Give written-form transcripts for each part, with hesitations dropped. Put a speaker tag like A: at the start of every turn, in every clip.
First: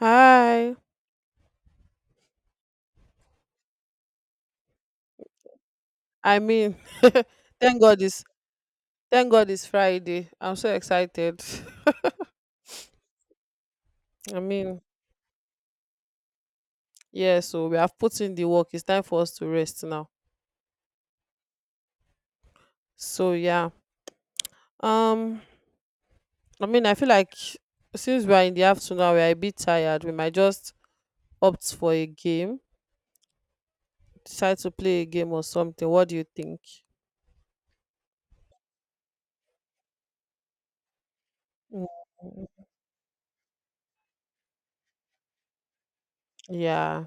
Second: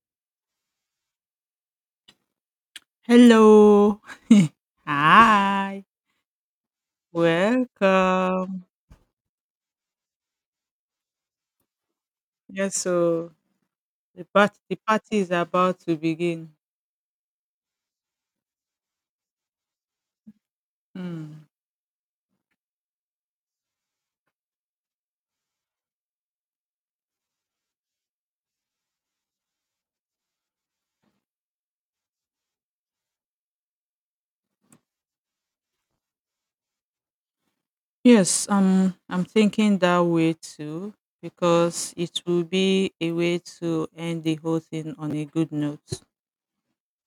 A: Hi.
B: Hello. Hi.
A: I mean, thank God it's
B: Welcome.
A: thank God it's Friday. I'm so excited.
B: Yes, so the
A: I
B: party, the
A: mean,
B: party is about to begin.
A: yeah, so we have put in the work. It's time for us to rest now.
B: Hmm.
A: So yeah. Um I mean I feel like since we are in the afternoon we are a bit tired. We might just opt for a game, decide to play a game or something. What do you think?
B: Yes, I'm thinking that way too
A: Mm,
B: because it will be a way to end the whole thing on a good note.
A: yeah.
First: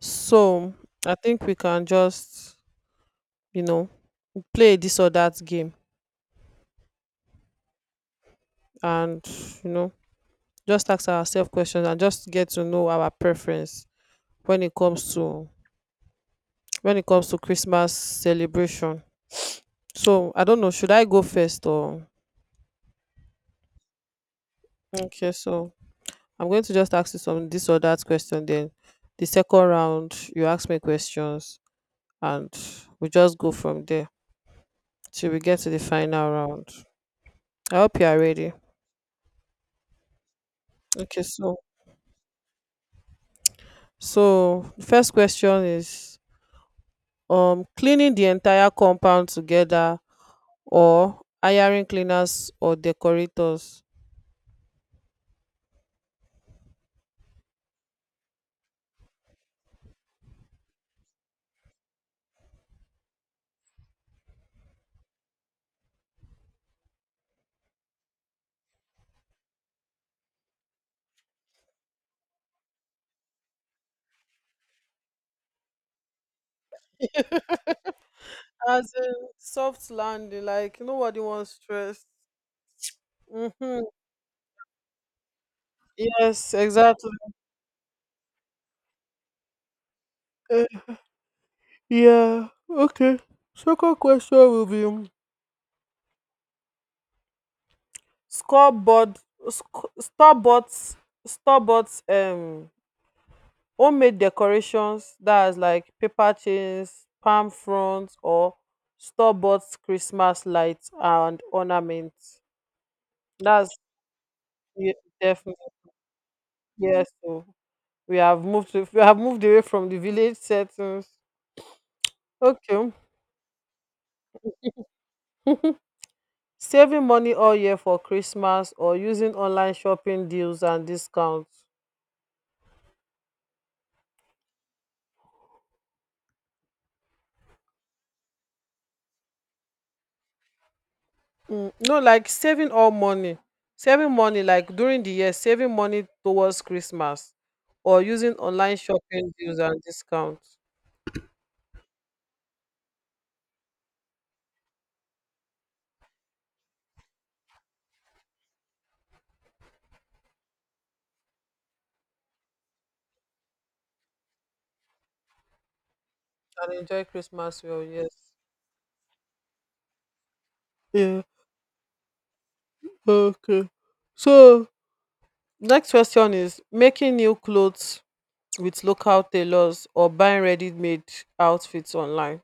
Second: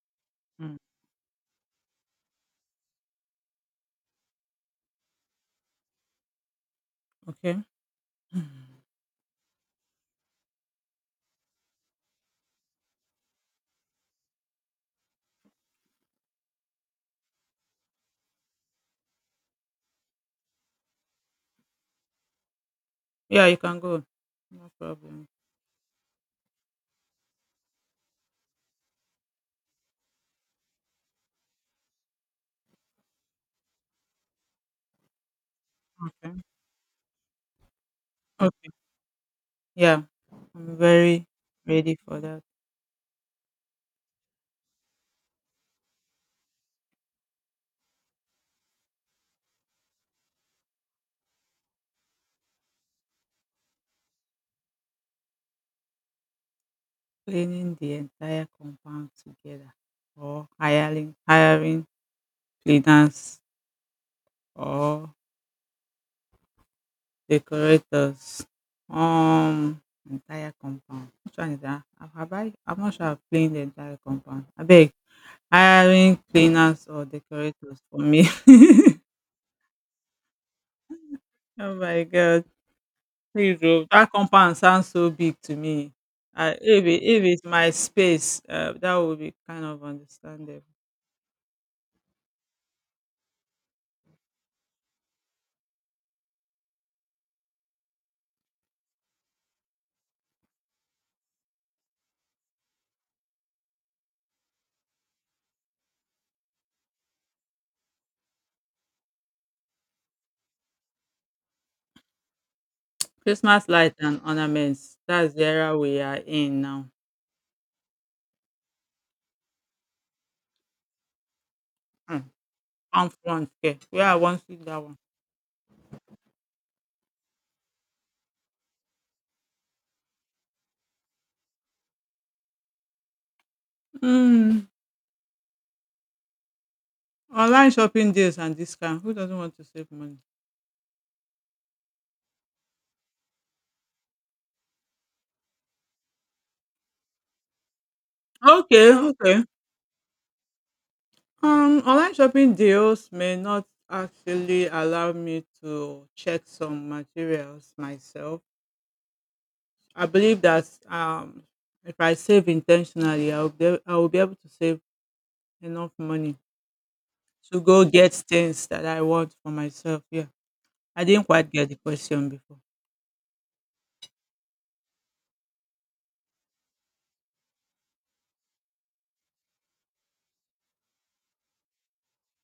A: So
B: Hmm.
A: I think we can just, you know, play this or that game
B: Okay. Hmm.
A: and you know just ask ourselves questions and just get to know our preference when it comes to christmas celebration. So I don't know, should I go first or
B: Yeah, you can go. No problem.
A: okay, so I'm going to just ask you some this or that question, then the second round you ask me questions and we just go from there till we get to the final
B: Okay.
A: round. I hope you are ready.
B: Okay. Yeah, I'm
A: Okay
B: very
A: so
B: ready for that.
A: the first question is cleaning the entire compound together or hiring cleaners or decorators.
B: Cleaning the entire compound together or hiring cleaners or decorators. um Entire compound. Which one is dat? Have I I'm not sure I've cleaned the entire compound. I beg, hiring cleaners or decorators for me.
A: As in soft landing, like nobody wants
B: Oh my
A: stress.
B: god. Please
A: Mm-hmm.
B: oh dat compound sounds so big to me. I
A: Yes,
B: if it
A: exactly.
B: if it's my space, dat would be kind of understandable.
A: Uh, yeah, okay. Second question will be scoreboard, starboards, starboards, homemade decorations that is like paper chains, palm fronds, or starboards Christmas lights and ornaments.
B: Christmas
A: That's
B: lights and
A: ye-
B: ornaments. That's the
A: definitely
B: era we are in now.
A: yes. So we have moved away from the village settings.
B: um
A: Okay.
B: Palm front. Okay, where I wan see that one.
A: Saving money all year for Christmas or using online shopping deals and discounts.
B: um Online shopping deals and discount. Who doesn't want to save money?
A: Mm, no, like saving all money. Saving money like during the year, saving money towards Christmas or using online
B: Okay,
A: shopping
B: okay.
A: deals and discounts.
B: Online shopping deals may not actually allow me to check some materials myself. I believe that, if I save intentionally, I will be able to save enough money
A: And enjoy
B: to
A: Christmas well,
B: go
A: yes.
B: get things that I want for myself. Yeah, I
A: Yeah.
B: didn't quite get the question before.
A: Okay. So next question is making new clothes with local tailors or buying ready-made outfits online.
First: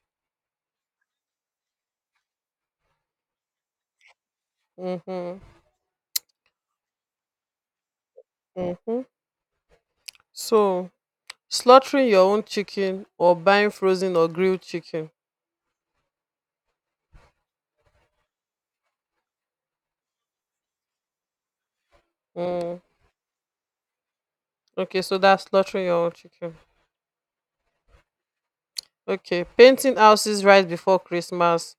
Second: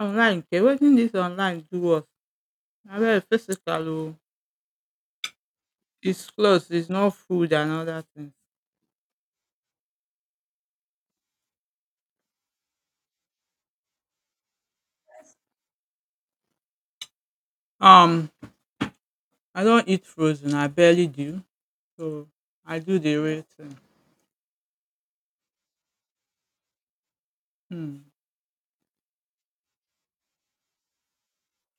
B: Online, okay, waiting this online do us. I mean, physical, oh,
A: Mhm.
B: it's clothes, it's not food and other things.
A: Mhm. So, slaughtering your own chicken or buying frozen or grilled chicken.
B: Um, I don't eat frozen. I barely do. So I
A: Mm.
B: do the real thing.
A: Okay, so that's slaughtering your own chicken.
B: Hmm.
A: Okay, painting houses right before Christmas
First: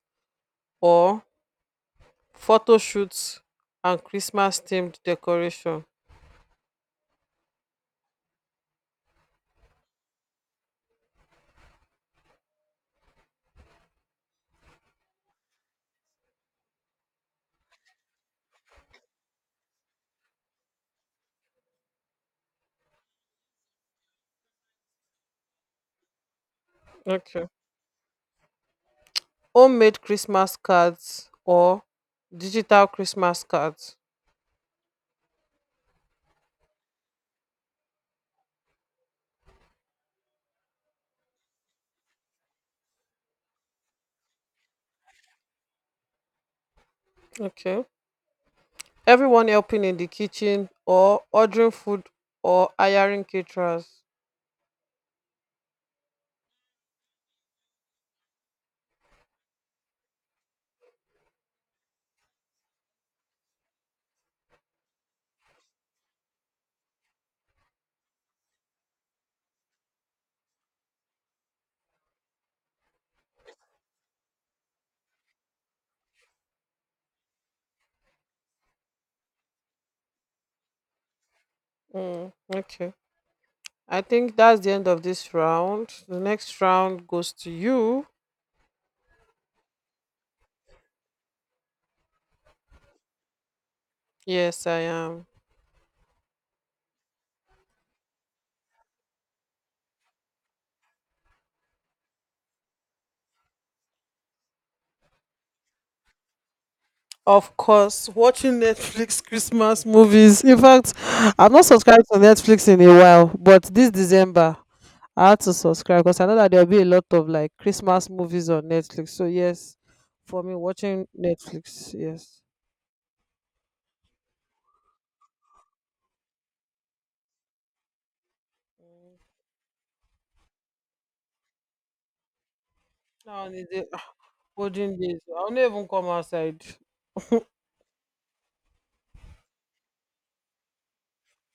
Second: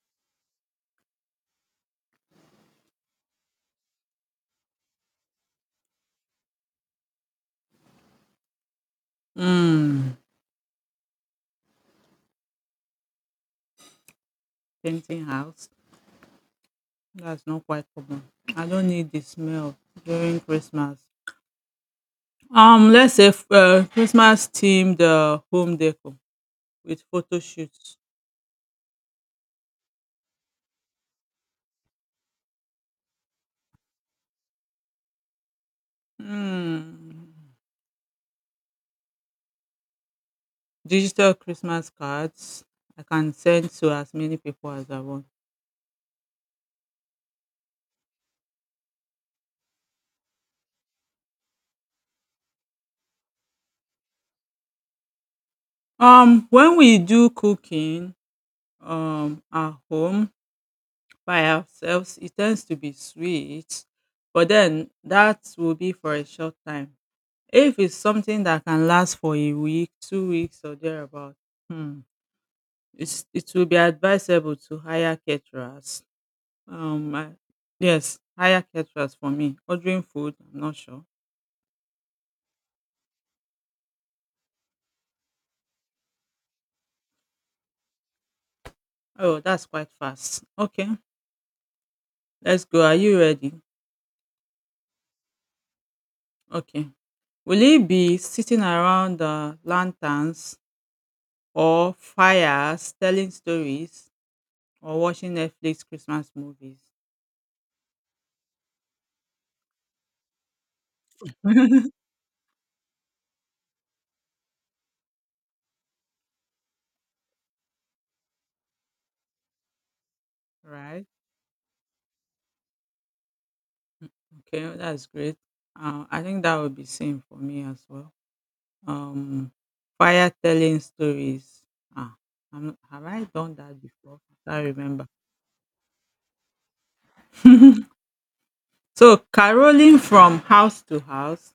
A: or photo shoots and Christmas themed decoration.
B: Mm. Painting house. That's not quite common. I don't need the smell during Christmas. Let's say Christmas themed, home decor with photo
A: Okay.
B: shoots.
A: Homemade Christmas cards or digital Christmas cards.
B: Hmm. Digital Christmas cards. I can send to as many people as I want.
A: Okay. Everyone helping in the kitchen or ordering food or hiring caterers.
B: When we do cooking, at home, by ourselves, it tends to be sweet, but then that will be for a short time. If it's something that can last for a week, 2 weeks, or thereabout, hmm, it will be advisable to hire caterers. Um, I- yes, hire caterers for me. Ordering food, I'm not sure.
A: Mm, okay. I think that's the end of this round. The next round goes to you.
B: Oh, that's quite fast. Okay, let's go. Are you ready?
A: Yes, I am.
B: Okay. Will it be sitting around the lanterns or fires telling stories or watching Netflix Christmas movies?
A: Of course, watching Netflix Christmas movies. In fact, I'm not subscribed to Netflix in a while, but this December I had to subscribe because I know that there'll be a lot of like Christmas movies on Netflix. So yes, for me watching
B: Right?
A: Netflix, yes.
B: Okay, that's great. I think that would be same for me as well. Um, fire telling stories. Ah, have I
A: Now in
B: done that
A: the
B: before? I can't
A: olden
B: remember.
A: days, I'll not even come outside.
B: So caroling from house to house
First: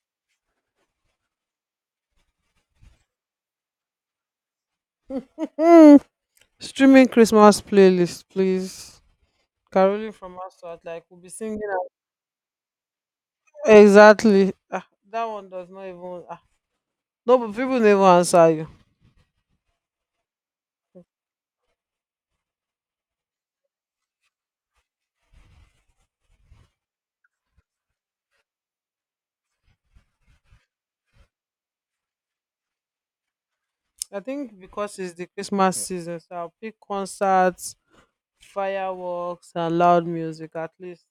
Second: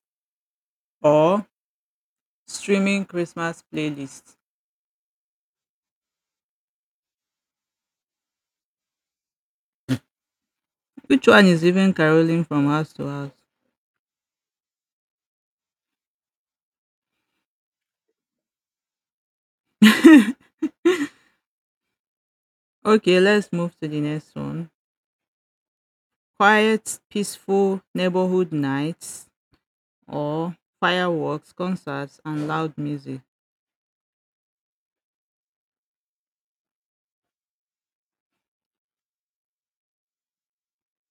B: or streaming Christmas playlist.
A: Mm, streaming Christmas playlist, please. Caroling from house to house, like we'll
B: Which
A: be
B: one
A: singing.
B: is
A: And-
B: even caroling from house to
A: Exactly. Ah, that one does not even. Ah, no, but people never answer you.
B: house? Okay, let's move to the next one. Quiet, peaceful neighborhood nights or fireworks, concerts and loud music.
A: I think because it's the Christmas season, so I'll pick concerts, fireworks, and loud music at least.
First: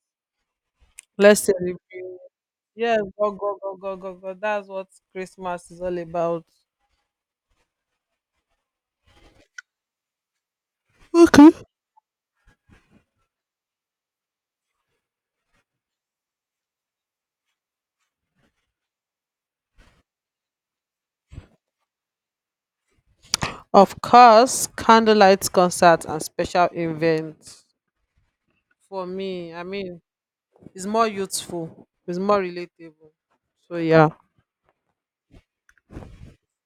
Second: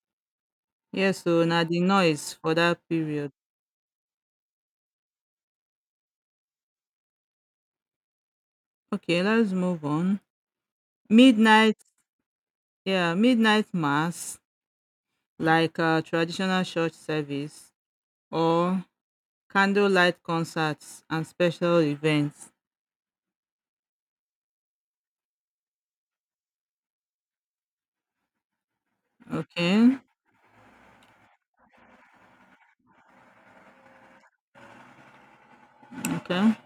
B: Yes,
A: Let's
B: so na the
A: celebrate.
B: noise for that
A: Yes,
B: period.
A: go, go, go, go, go, go. That's what Christmas is all about.
B: Okay, let's move on.
A: Okay.
B: Midnight, yeah, midnight mass like, traditional church service, or candlelight concerts and special events.
A: Of course, candlelight concerts and special events. For me, I
B: Okay,
A: mean, it's more youthful, it's more relatable. So, yeah.
B: okay.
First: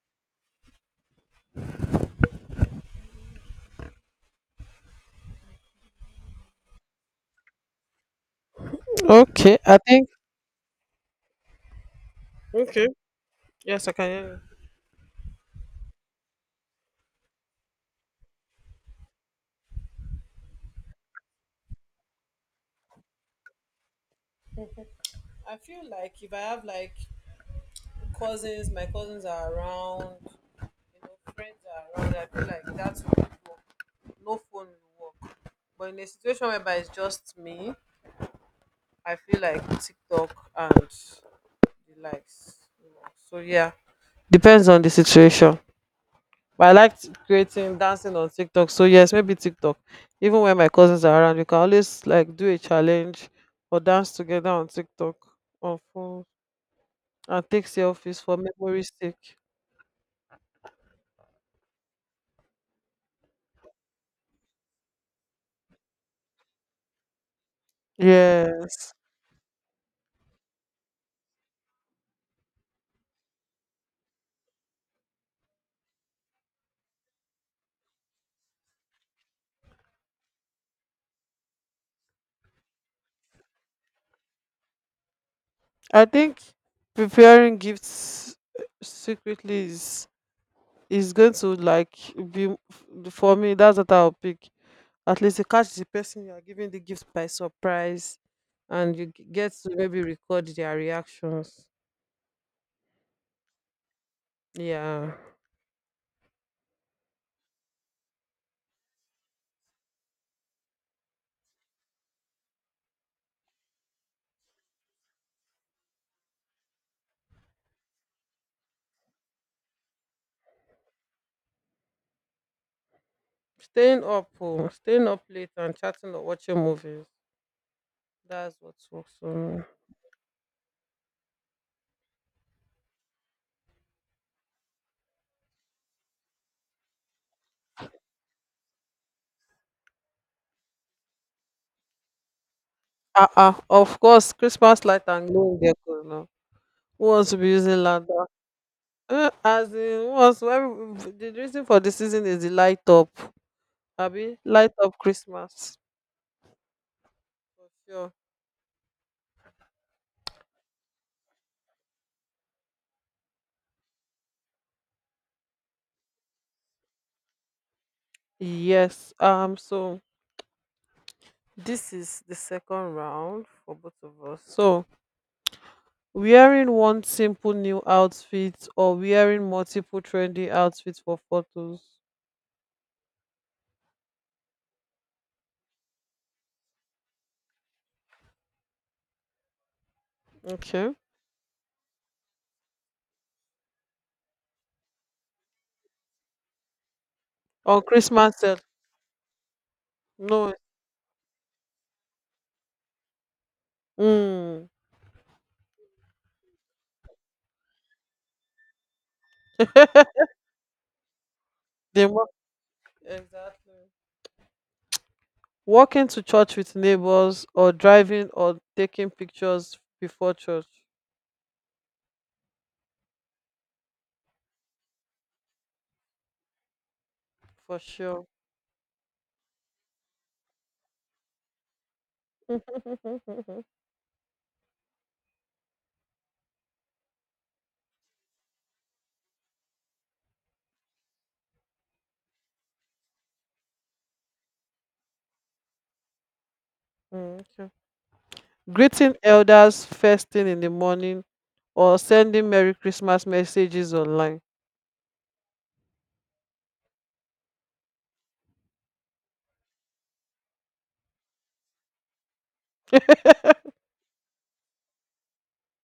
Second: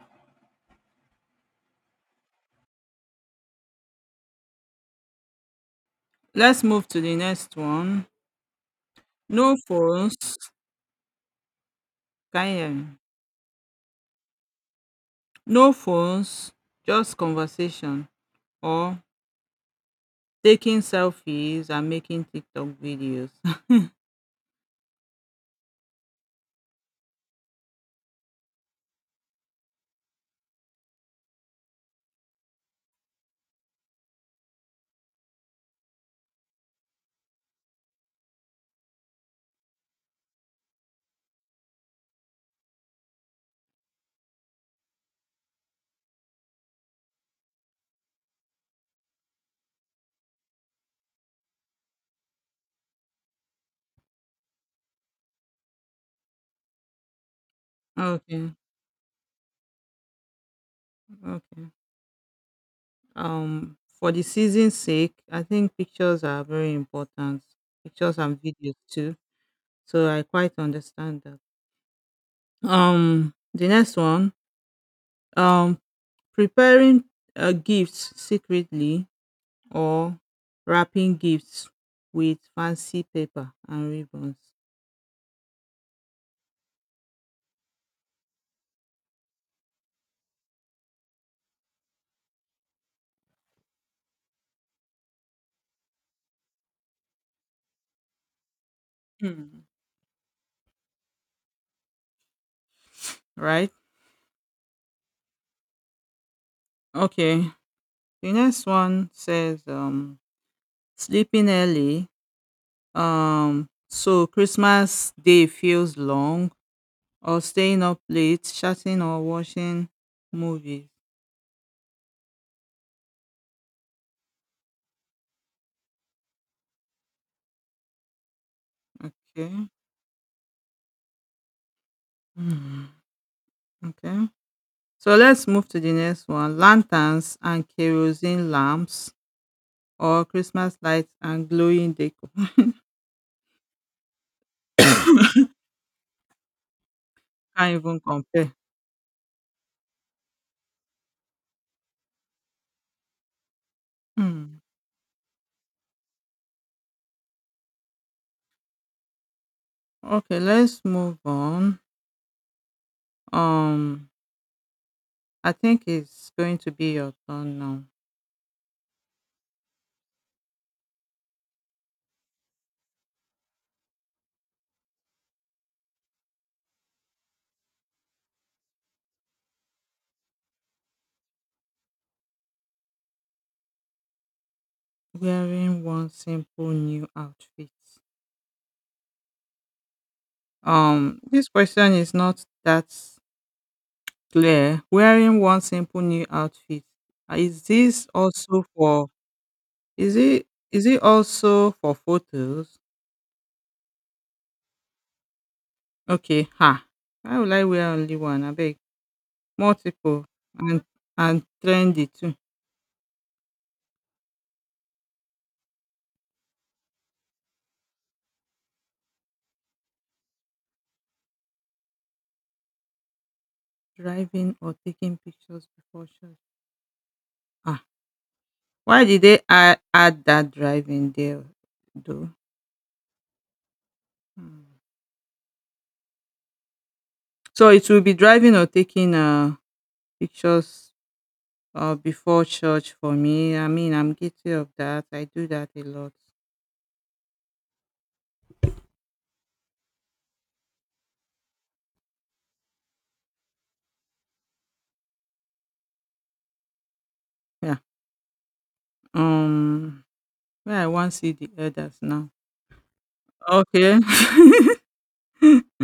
B: Let's move to the next one. No
A: Okay, I think
B: phones. Can you hear
A: okay.
B: me?
A: Yes, I can hear you.
B: No phones, just conversation or taking selfies and making TikTok videos.
A: I feel like if I have like cousins, my cousins are around, you know, friends are around, I feel like that will work. No phone will work. But in a situation whereby it's just me, I feel like TikTok and the likes. You know. So yeah. Depends on the situation. But I like creating dancing on TikTok. So yes, maybe TikTok. Even when my cousins are around, we can always like do a challenge or dance together on TikTok on phone. And take selfies for
B: Okay,
A: memory's sake.
B: okay. For the season's sake, I think pictures are very important. Pictures and videos
A: Yes,
B: too. So I quite understand that. The next one. Um, preparing, gifts secretly, or wrapping gifts with fancy paper and ribbons.
A: I think preparing gifts secretly is going to like be for me. That's what I'll pick. At least you catch the person you are giving the gift by surprise, and you get
B: Hmm.
A: to maybe record their reactions.
B: Right.
A: Yeah,
B: Okay. The next one says, sleeping early, um, so Christmas Day feels long, or staying up late, chatting or watching movies.
A: staying up late and chatting or watching movies. That's what works for me.
B: Okay. Mhm. Okay. So let's move to the next one: lanterns and kerosene lamps, or Christmas lights and glowing decor.
A: Ah, ah, of course, Christmas light and glow in there, 'cause, no. Who wants to be
B: Can't
A: using
B: even
A: lamp?
B: compare.
A: As in once where the reason for the season is the light up abi
B: Hmm.
A: light up christmas for sure.
B: Okay, let's move on. Um, I think it's going to be your turn now.
A: Yes, so this is the second round for both of us, so wearing one simple new outfit or wearing multiple trendy outfits for photos.
B: Wearing one simple new outfit.
A: Okay,
B: This question is not that clear. Wearing one simple new outfit. Is
A: on
B: this
A: christmas sef.
B: also for, is it,
A: No.
B: is it also for photos?
A: Mm.
B: Okay, ha. Why would I wear only one? I beg. Multiple, and
A: the
B: trendy
A: mo-
B: too.
A: exactly. Walking to church with neighbors or driving or taking pictures before church
B: Driving or taking pictures before shots.
A: for
B: Ah.
A: sure.
B: Why did they add that driving there though? Hmm. So it will be driving or taking, pictures, before church for me. I mean, I'm guilty of that. I do that a lot.
A: Mm, okay. Greeting elders first thing in the morning or sending Merry Christmas messages online.
B: Yeah. Um. Well, I want to see the elders now. Okay.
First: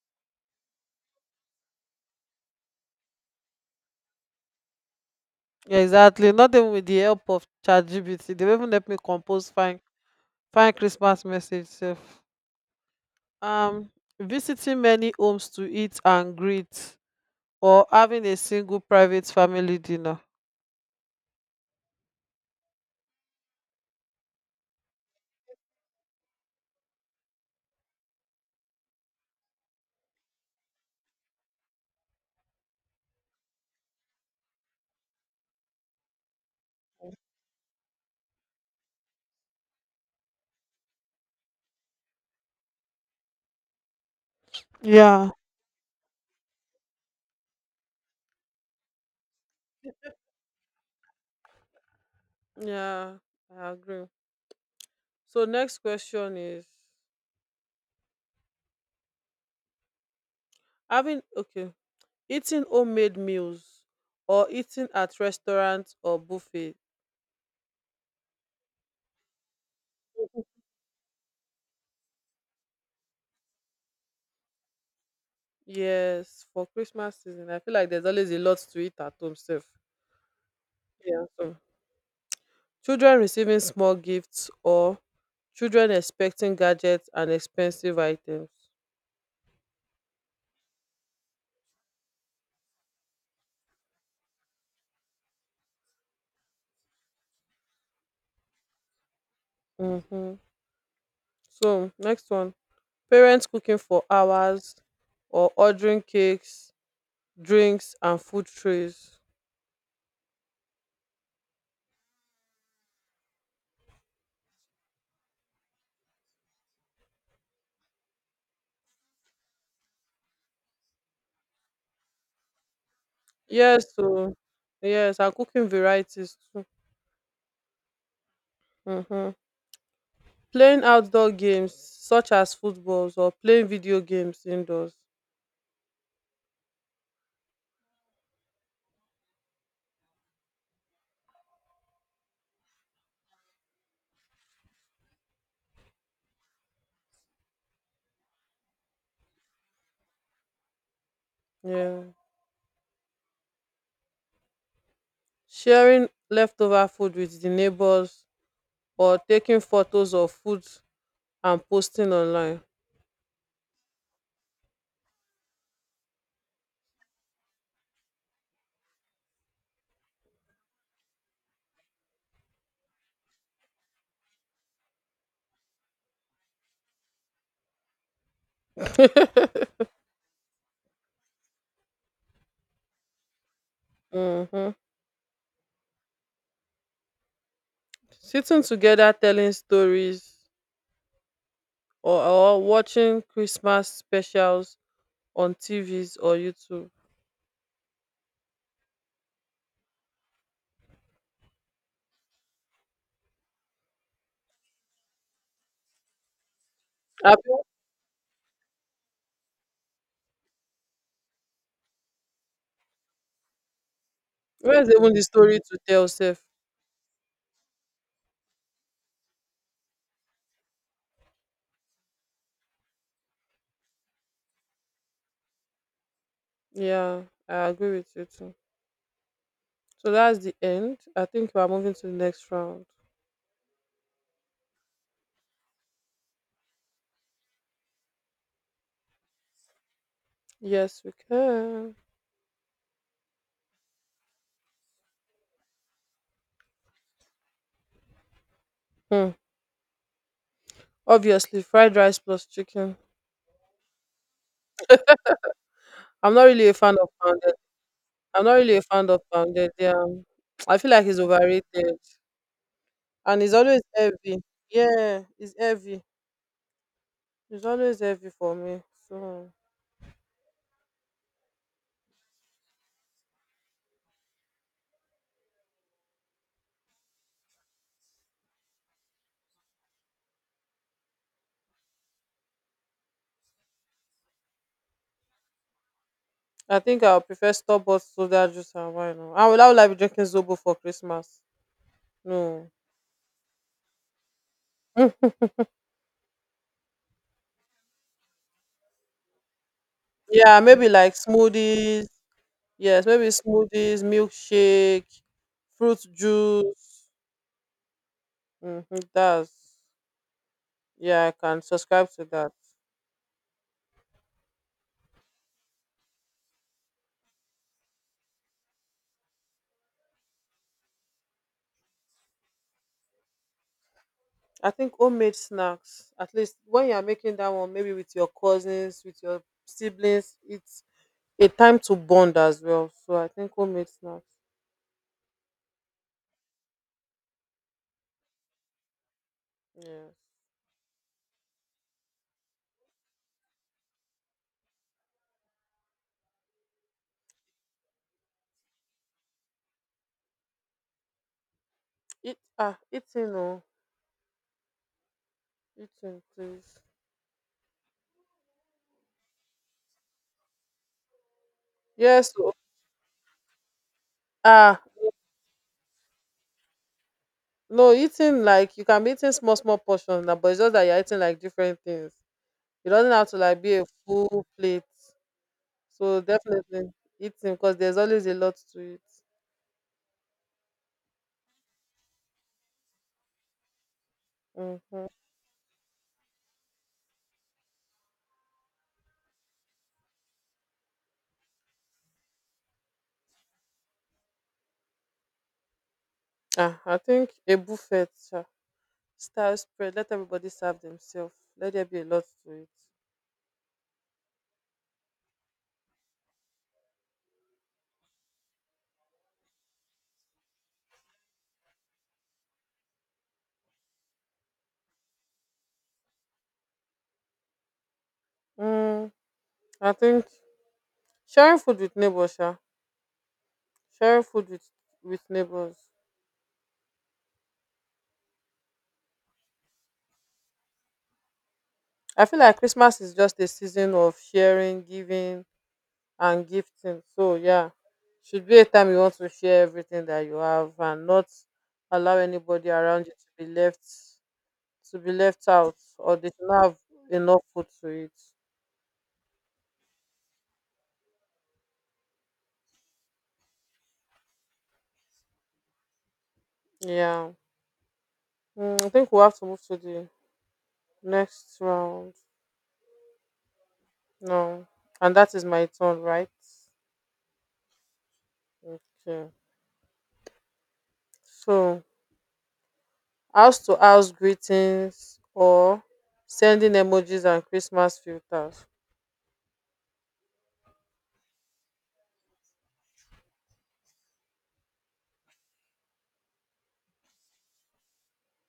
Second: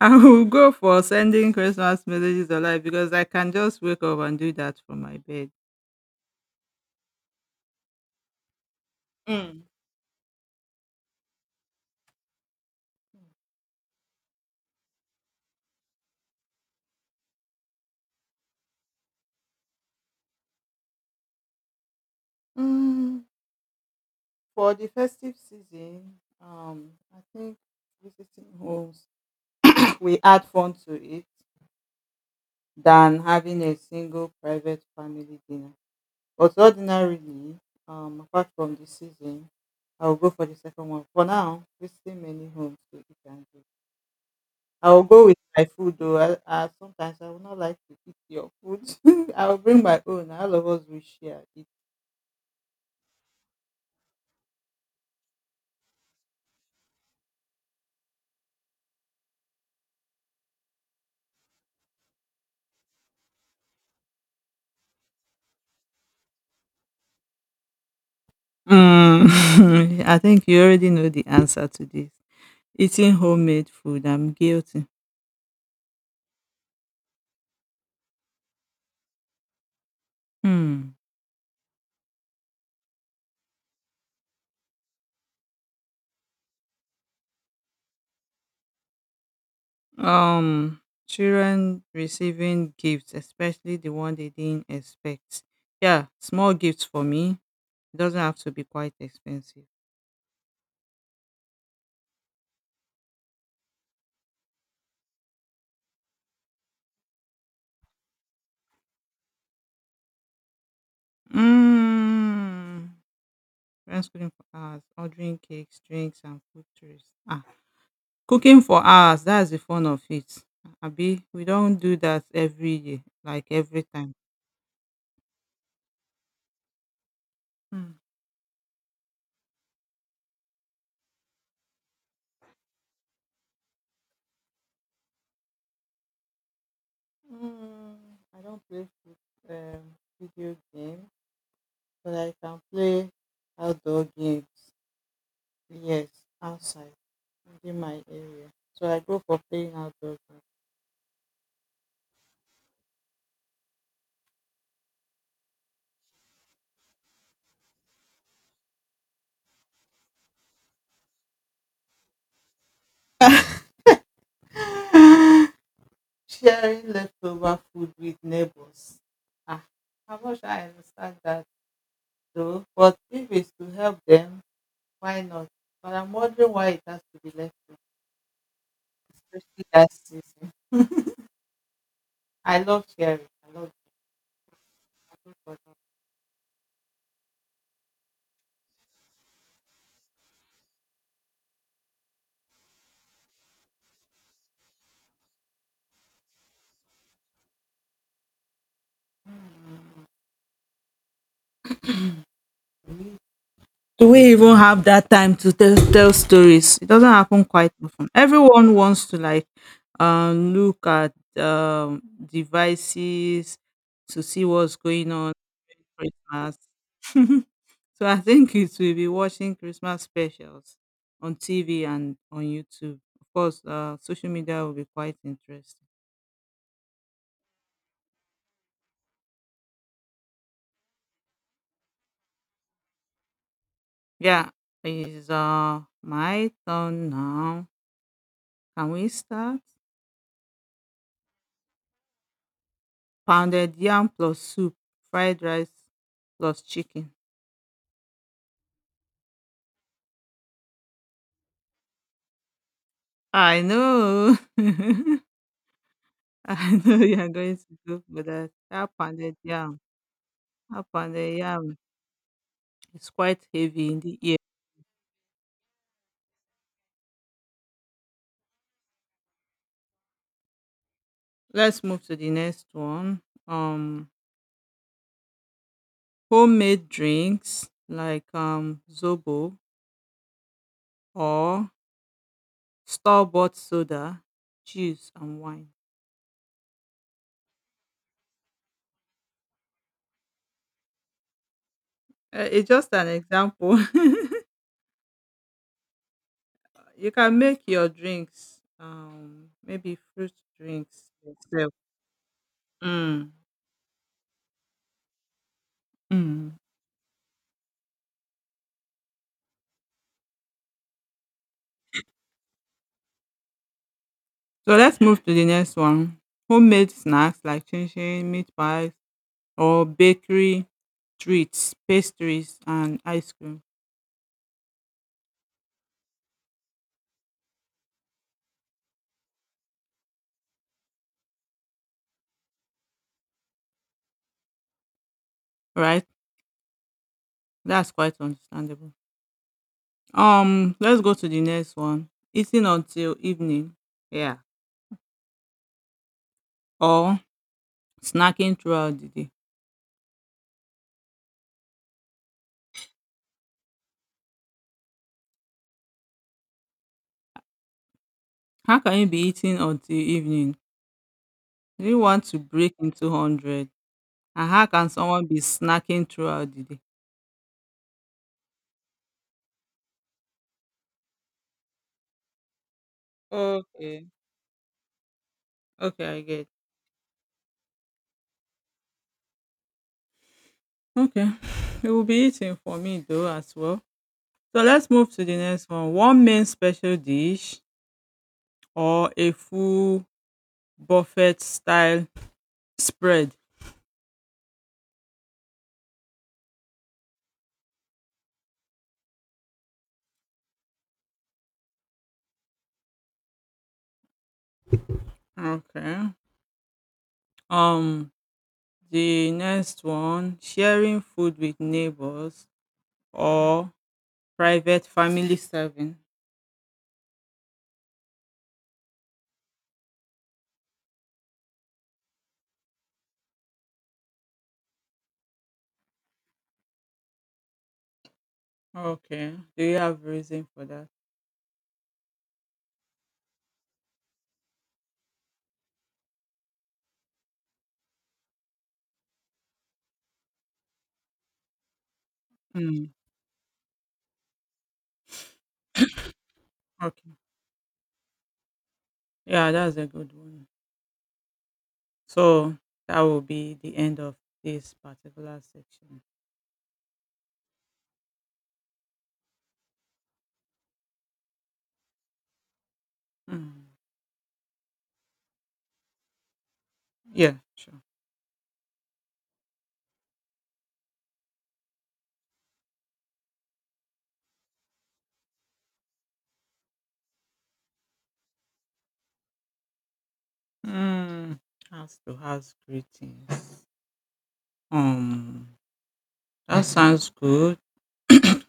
B: I will go for sending Christmas messages alive because I can just wake up and do that from my bed.
A: Exactly. Not even with the help of ChatGPT. They even help me compose
B: Mm.
A: fine Christmas message. Sef. Um, visiting many homes to eat and greet or having a single private family dinner?
B: Mm, for the festive season, I think visiting homes we add fun to it than having a single private family dinner. But ordinarily, apart from the season, I will go for the second one. For now, visiting many homes to eat and do. I will go
A: Yeah.
B: with my food though. I Sometimes I would not like to eat your food. I will bring my own, and all of us will share it.
A: Yeah, I agree. So next question is having okay, eating homemade meals or eating at restaurants or buffets.
B: Mm, I think you already know the answer to this. Eating homemade food, I'm guilty.
A: Yes, for Christmas season, I feel like there's always a lot to eat at home self.
B: Hmm.
A: Yeah. So children receiving small gifts or children expecting gadgets and expensive items.
B: Um, children receiving gifts, especially the one they didn't expect. Yeah, small gifts for me. It doesn't have to be quite expensive.
A: Mm-hmm. So next one. Parents cooking for hours or ordering cakes, drinks and food trays.
B: Mm. Friends cooking for hours, ordering cakes, drinks, and food tourists. Ah, cooking for hours, that's the fun of it. Abi, we don't do that every year, like every
A: Yes,
B: time.
A: so yes, and cooking varieties too.
B: Hmm.
A: Mm-hmm. Playing outdoor games such as footballs or playing video games indoors.
B: Mm, I don't play food, video games, but I can play outdoor games. Yes, outside within my area. So I go for playing outdoor
A: Yeah. Sharing leftover food with the neighbors or taking photos of food and posting online.
B: games. Sharing leftover food with neighbors. Ah, how much I understand that though, but if it's to help them, why not? But I'm wondering why it has to be left, especially that season. I love sharing. I love
A: Hmm.
B: people.
A: Sitting together telling stories or watching Christmas specials on TVs or YouTube.
B: Do we even have that time to tell stories? It doesn't happen
A: Happy-
B: quite often. Everyone wants to like, look at, devices to see what's
A: Where's even
B: going
A: the
B: on
A: story to
B: during
A: tell self?
B: Christmas. So I think it will be watching Christmas specials on TV and on YouTube. Of course, social media will be quite interesting.
A: Yeah, I agree with you too. So that's the end. I think we are moving to the next round.
B: Yeah, it's, my turn now. Can we start?
A: Yes, we can.
B: Pounded yam plus soup, fried rice plus chicken.
A: Hmm. Obviously, fried rice plus chicken.
B: I know.
A: I'm not really a
B: I
A: fan
B: know
A: of
B: you are
A: pounded.
B: going to go for
A: I'm
B: that.
A: not really a
B: That
A: fan of
B: pounded
A: pounded.
B: yam.
A: Yeah, I
B: That
A: feel like it's
B: pounded yam
A: overrated,
B: is
A: and
B: quite
A: it's always
B: heavy in the ear.
A: heavy. Yeah, it's heavy. It's always heavy for me. So
B: Let's move to the next one. Um, Homemade drinks like, zobo, or store bought soda, juice, and wine.
A: I think I'll prefer store-bought soda juice and wine. Oh. I will. I will like be drinking zobo for Christmas.
B: It's
A: No.
B: just an example. You can make your drinks, maybe fruit
A: Yeah, maybe
B: drinks
A: like
B: yourself.
A: smoothies. Yes, maybe
B: Mm.
A: smoothies, milkshake, fruit
B: Mm.
A: juice. Mm-hmm, that's yeah. I can subscribe to that.
B: So let's move to the next one. Homemade snacks like chin chin, meat pies, or bakery treats, pastries, and ice cream.
A: I think homemade snacks, at least when you are making that one, maybe with your cousins, with your siblings, it's a time to bond as well. So I think homemade snacks.
B: Right? That's quite understandable.
A: Yeah.
B: Let's go to the next one. Eating until evening. Yeah. Or snacking throughout the day.
A: Eating eating please.
B: How can you be eating until evening? Do you want
A: Yes.
B: to
A: Oh,
B: break into hundred? And how
A: ah,
B: can someone be snacking throughout the day?
A: no, eating like you can be eating small small portions now, but it's just that you're eating like different things. It doesn't have to like be a
B: Okay.
A: full plate.
B: Okay,
A: So
B: I get.
A: definitely eating because there's always a lot to it.
B: Okay. It will be eating for me though as well. So let's
A: Mm-hmm.
B: move to the next one. One main special dish or a full buffet style spread.
A: Ah, I think a buffet. Style spread. Let everybody serve themselves. Let there be a lot to it.
B: Okay. Um, the next one, sharing food with neighbors or private family serving.
A: Mm, I think sharing food with neighbors, yeah. sharing food with neighbors.
B: Okay. Do you have reason for that?
A: I feel like Christmas is just a season of sharing, giving, and gifting. So yeah, should be a time you want to share everything that you have and not allow anybody
B: Mm,
A: around you to be left out or they do not have
B: okay.
A: enough food to eat.
B: Yeah, that's a good one. So that will be the end of this particular section.
A: Yeah, mm, I think we have to move to the next round.
B: Mm,
A: No. And that is my turn, right?
B: yeah, sure.
A: Okay. So, house to house greetings or sending emojis and Christmas filters.
B: Mm, house to house greetings. Um, that sounds good.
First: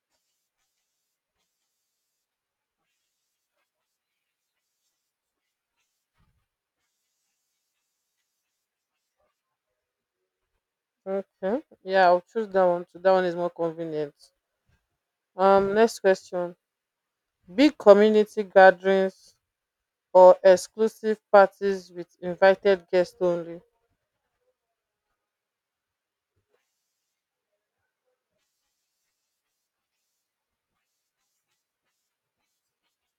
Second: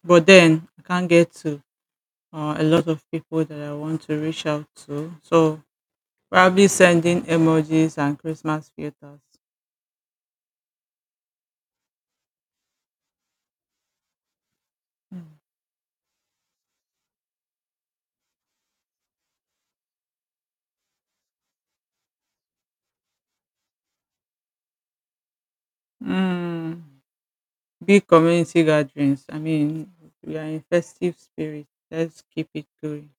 B: But then I can't get to, a lot of people that I want to reach out to. So probably sending emojis and Christmas filters.
A: Okay. Yeah, I'll choose that one too. That one is more convenient. Next question. Big community gatherings or exclusive parties with invited guests only.
B: Mm. Big community gatherings. I mean, we are in festive spirit. Let's keep it going.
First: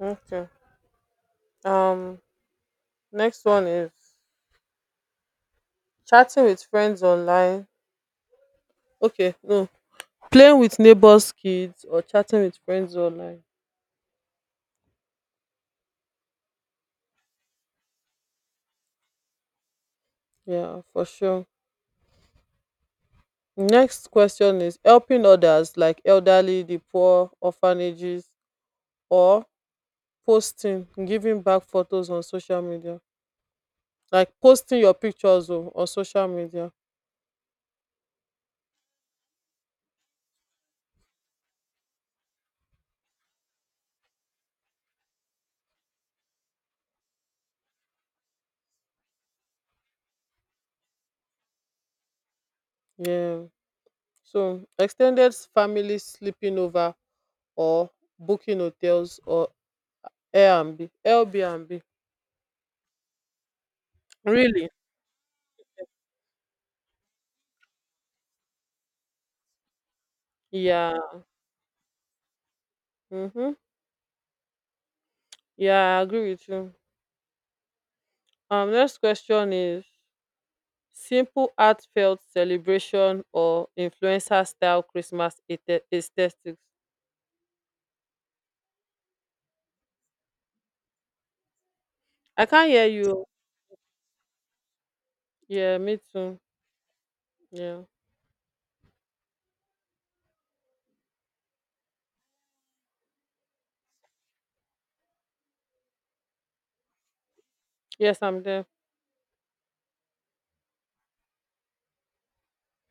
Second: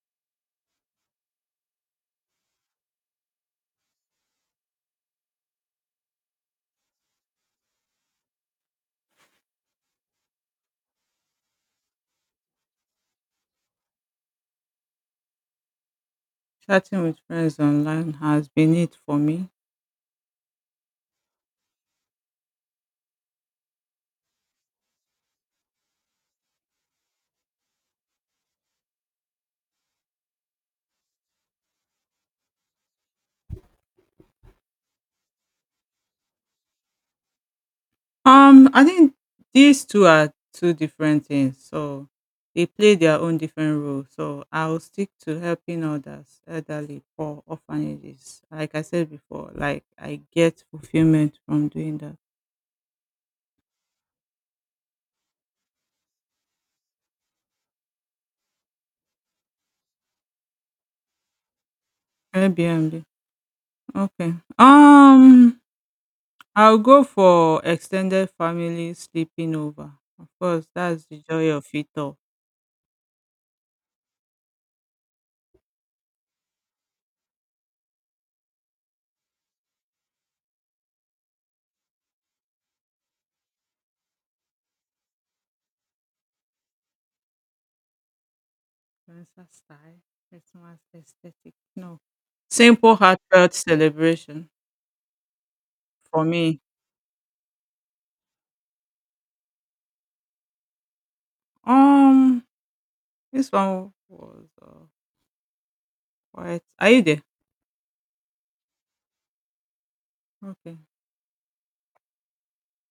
A: Okay. Um, next one is chatting with friends online. Okay, no. Playing with neighbors' kids or chatting with friends online.
B: Chatting with friends online has been it for me.
A: Yeah, for sure. Next question is helping others like elderly, the poor, orphanages, or posting, giving back photos on social media. Like posting your pictures o on social media.
B: I think these two are two different things. So they play their own different role. So I'll stick to helping others, elderly, poor, orphanages. Like I said before, like I get fulfillment from doing that.
A: Yeah. So extended family sleeping over or booking hotels or Airbnb. Airbnb.
B: Airbnb. Okay.
A: Really?
B: I'll go for extended family sleeping over. Of course,
A: Yeah.
B: that's the joy of it all.
A: Mm-hmm. Yeah, I agree with you. Next question is simple heartfelt celebration or influencer style Christmas aesthetics.
B: Dancer style, Christmas aesthetic. No,
A: I can't hear
B: simple
A: you.
B: heartfelt celebration
A: Yeah, me
B: for
A: too.
B: me.
A: Yeah.
B: Um, this one was, quiet. Are you there?
A: Yes, I'm there.
B: Okay.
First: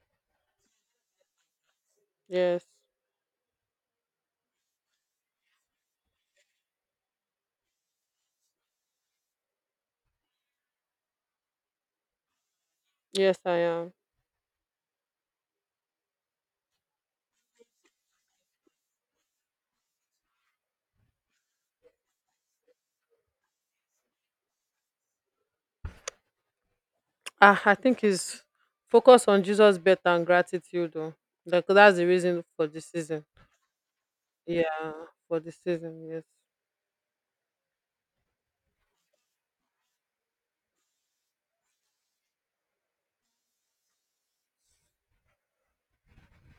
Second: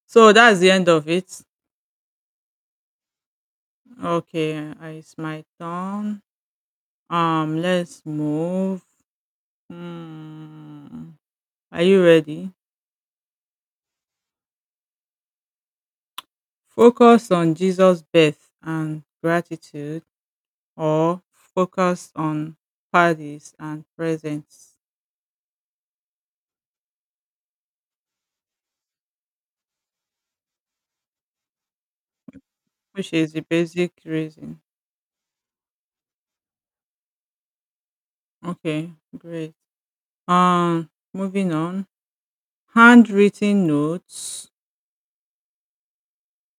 B: So that's the end of it.
A: Yes.
B: Okay, it's my turn. Let's move. Hmm. Are you ready?
A: Yes, I am.
B: Focus on Jesus' birth and gratitude or focus on parties and presents,
A: Ah, I think it's focus on Jesus' birth and gratitude. Oh. Like, that's the reason for the
B: which
A: season.
B: is the basic reason.
A: Yeah, for the season, yes.
B: Okay, great. Moving on. Handwritten notes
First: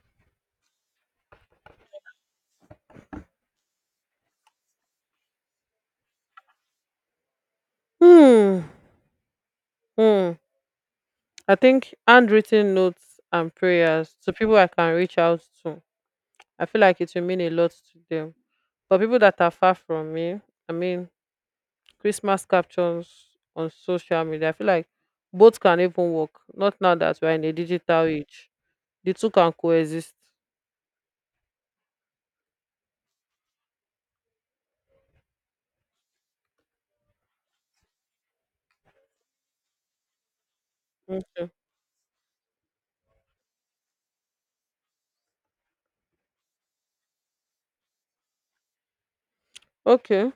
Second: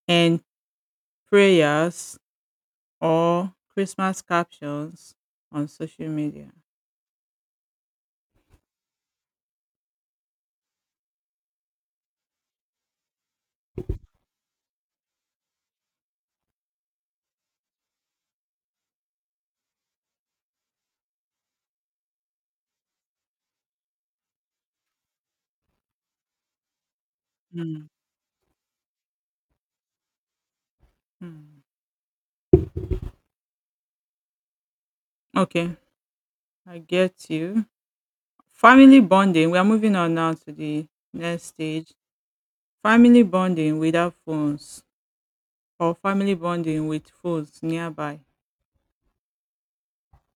B: and prayers or Christmas captions on social media.
A: Hmm. Hmm. I think handwritten notes and prayers to people I can reach out to. I feel like it will mean a lot to them. For people that are far from me, I mean, Christmas captions on social media, I feel like both can even work. Not now that we're in a
B: Mm,
A: digital age, the two can coexist.
B: mm. Okay, I get you. Family bonding. We are moving on now to the next
A: Okay.
B: stage. Family bonding without phones or family bonding with phones nearby.
A: Okay.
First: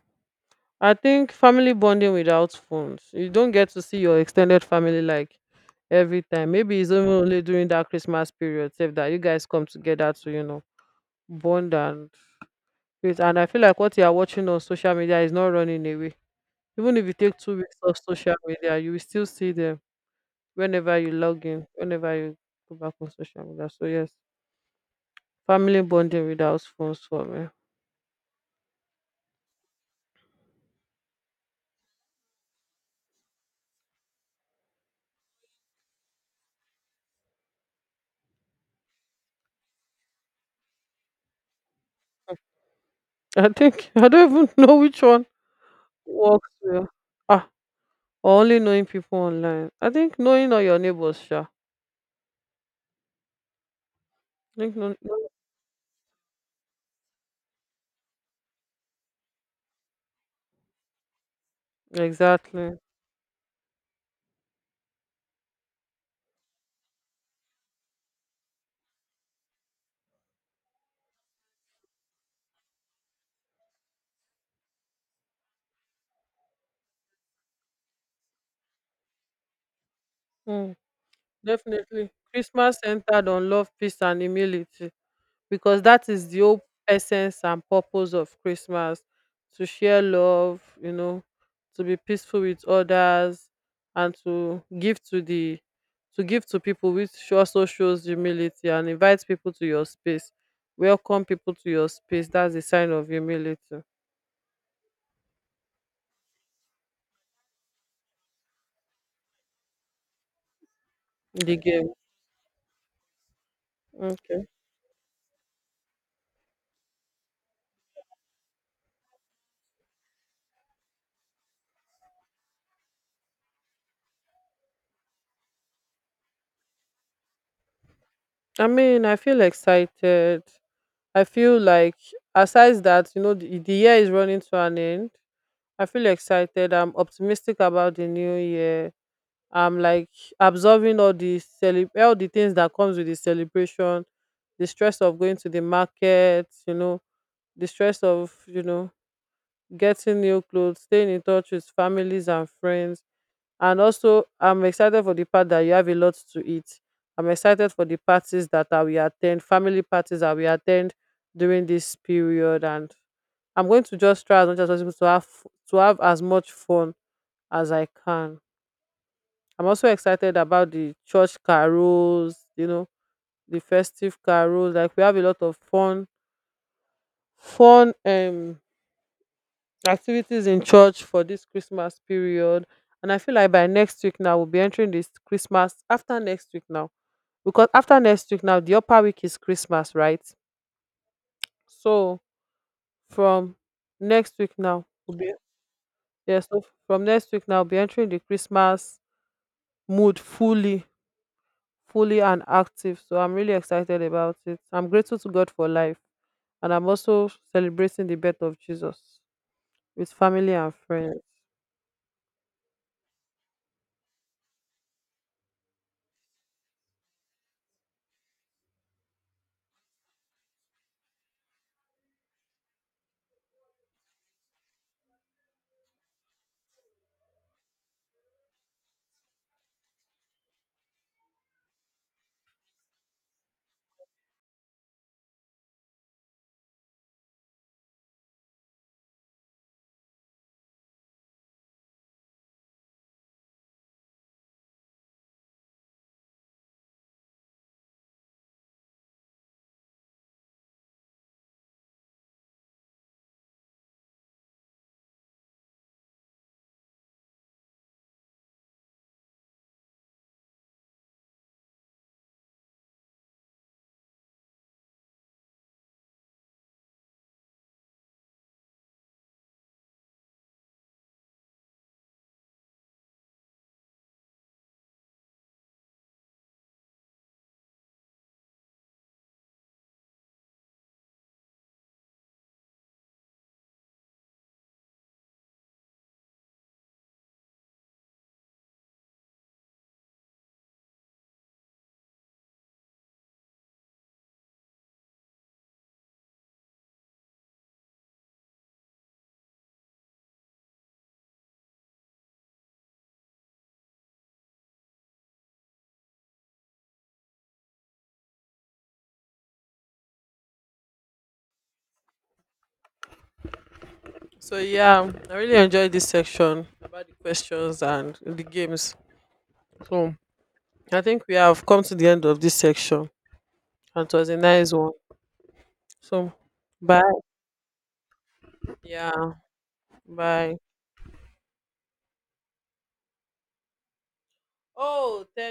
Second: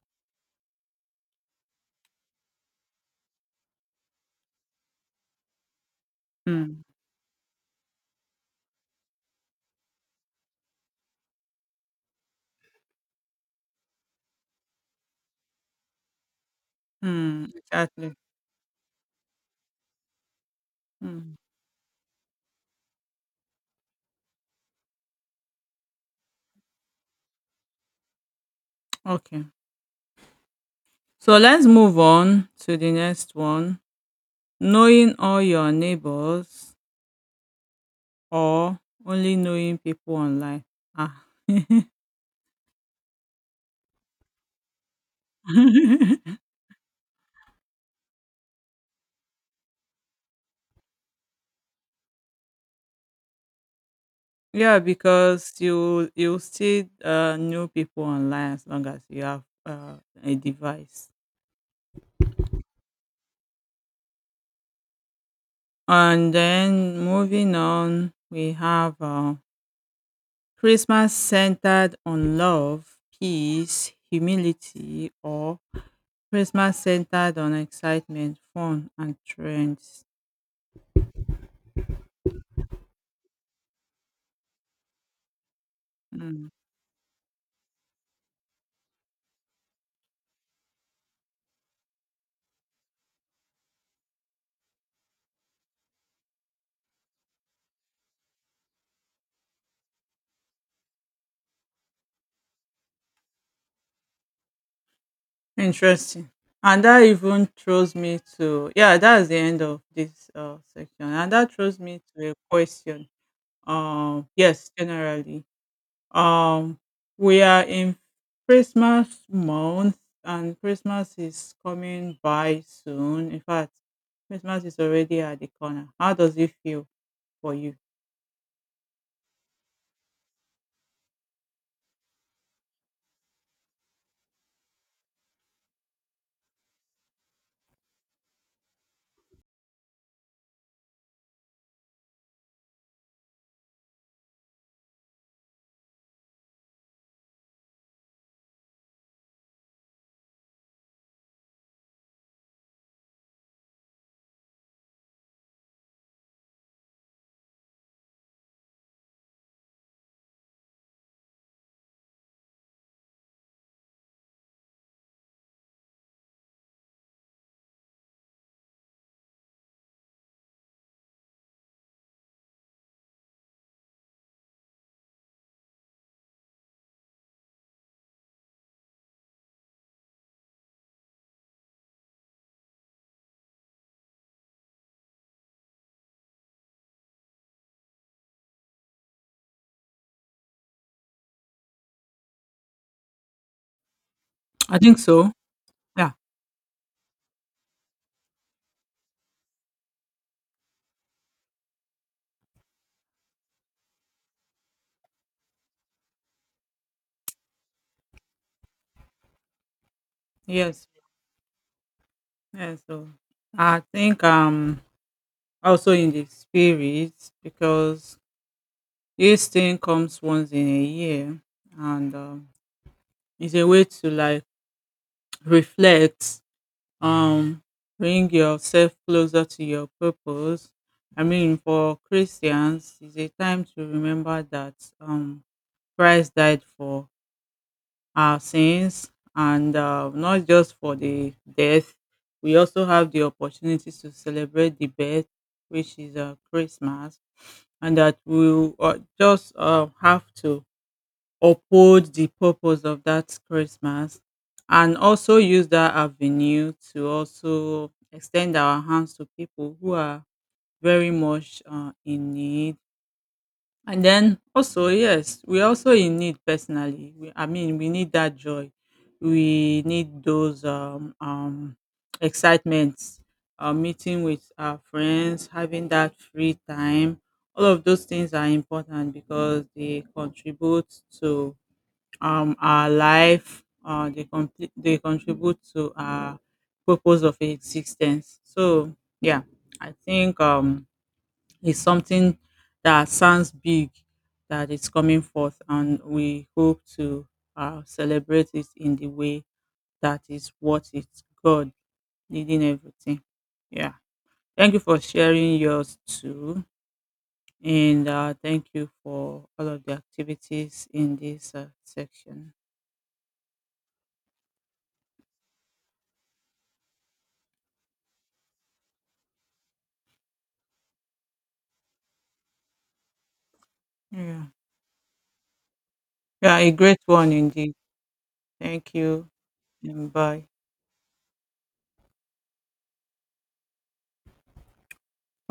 A: I think family bonding without phones. You don't get to see your extended family like every time. Maybe
B: Hmm.
A: it's even only during that Christmas period, save that you guys come together to, you know, bond and create. And I feel like what you are watching on social media is not running away. Even if you take
B: Mm,
A: 2 weeks off
B: exactly.
A: social media, you will still see them. Whenever you
B: Hmm.
A: log in, whenever you go back on social media. So yes, family bonding without phones for me.
B: Okay. So let's move on to the next one. Knowing all your neighbors or only knowing people online. Ah.
A: I think I don't even know which one works well. Ah, only knowing people online. I think knowing all your neighbors, sure. I think
B: Yeah,
A: no. know-
B: because you still, know people online as long as you have, a device.
A: exactly.
B: And then moving on, we have, Christmas centered on love, peace, humility, or Christmas centered on excitement, fun, and trends.
A: Mm, definitely. Christmas centered on love, peace, and humility. Because that is the
B: Mm.
A: whole essence and purpose of Christmas to share love, you know, to be peaceful with others and to give to the to give to people which also shows humility and invite people to your space. Welcome people to your space. That's a sign of humility.
B: Interesting. And that even throws me to, yeah, that's the end of this, section. And that
A: The
B: throws
A: game.
B: me to a question.
A: Okay.
B: Yes, generally. Um, we are in Christmas month, and Christmas is coming by soon. In fact, Christmas is already at the corner. How does it feel for you?
A: I mean, I feel excited. I feel like aside that, you know, the year is running to an end. I feel excited. I'm optimistic about the new year. I'm like absorbing all the all the things that comes with the celebration, the stress of going to the market, you know, the stress of, you know, getting new clothes, staying in touch with families and friends. And also I'm excited for the part that you have a lot to eat. I'm excited for the parties that I will attend, family parties that we attend during this period. And I'm going to just try as much as possible to have to have as much fun as I can. I'm also excited about the church carols, you know, the festive carols. Like we have a lot of fun, fun um activities in church for this Christmas period. And I feel like by next week now we'll be entering this Christmas after next week now. Because after next week now, the upper week is Christmas, right? So from next week
B: I
A: now
B: think
A: we'll
B: so.
A: be
B: Yeah.
A: yeah, so from next week now we'll be entering the Christmas mood fully and active. So I'm really excited about it. I'm grateful to God for life. And I'm also celebrating the birth of Jesus with family and
B: Yes,
A: friends.
B: yes. So I think, also in the spirit because this thing comes once in a year, and, it's a way to like reflect, um bring yourself closer to your purpose. I mean, for Christians it's a time to remember that, um Christ died for our sins. And, not just for the death, we also have the opportunity to celebrate the birth, which is, Christmas, and that we will, just have to uphold the purpose of that Christmas, and also use that avenue to also extend our hands to people who are very much, in need. And then also, yes, we're also in need personally. I mean, we need that joy. We need those, excitements, meeting with our friends, having that free time. All of those things are important because they contribute to, our life. They contribute to our purpose of existence. So yeah, I think, it's something that sounds big that is coming forth, and we hope to, celebrate it in the way that is what it's God leading everything. Yeah. Thank you for sharing yours too. And, thank you for all of the activities in this, section.
A: So yeah, I really enjoyed this section about the questions and the games. So I think we have come to the end of this section. And it was a
B: Yeah.
A: nice one. So
B: Yeah, a great
A: bye.
B: one indeed. Thank you
A: Yeah,
B: and bye.
A: bye. Oh, thank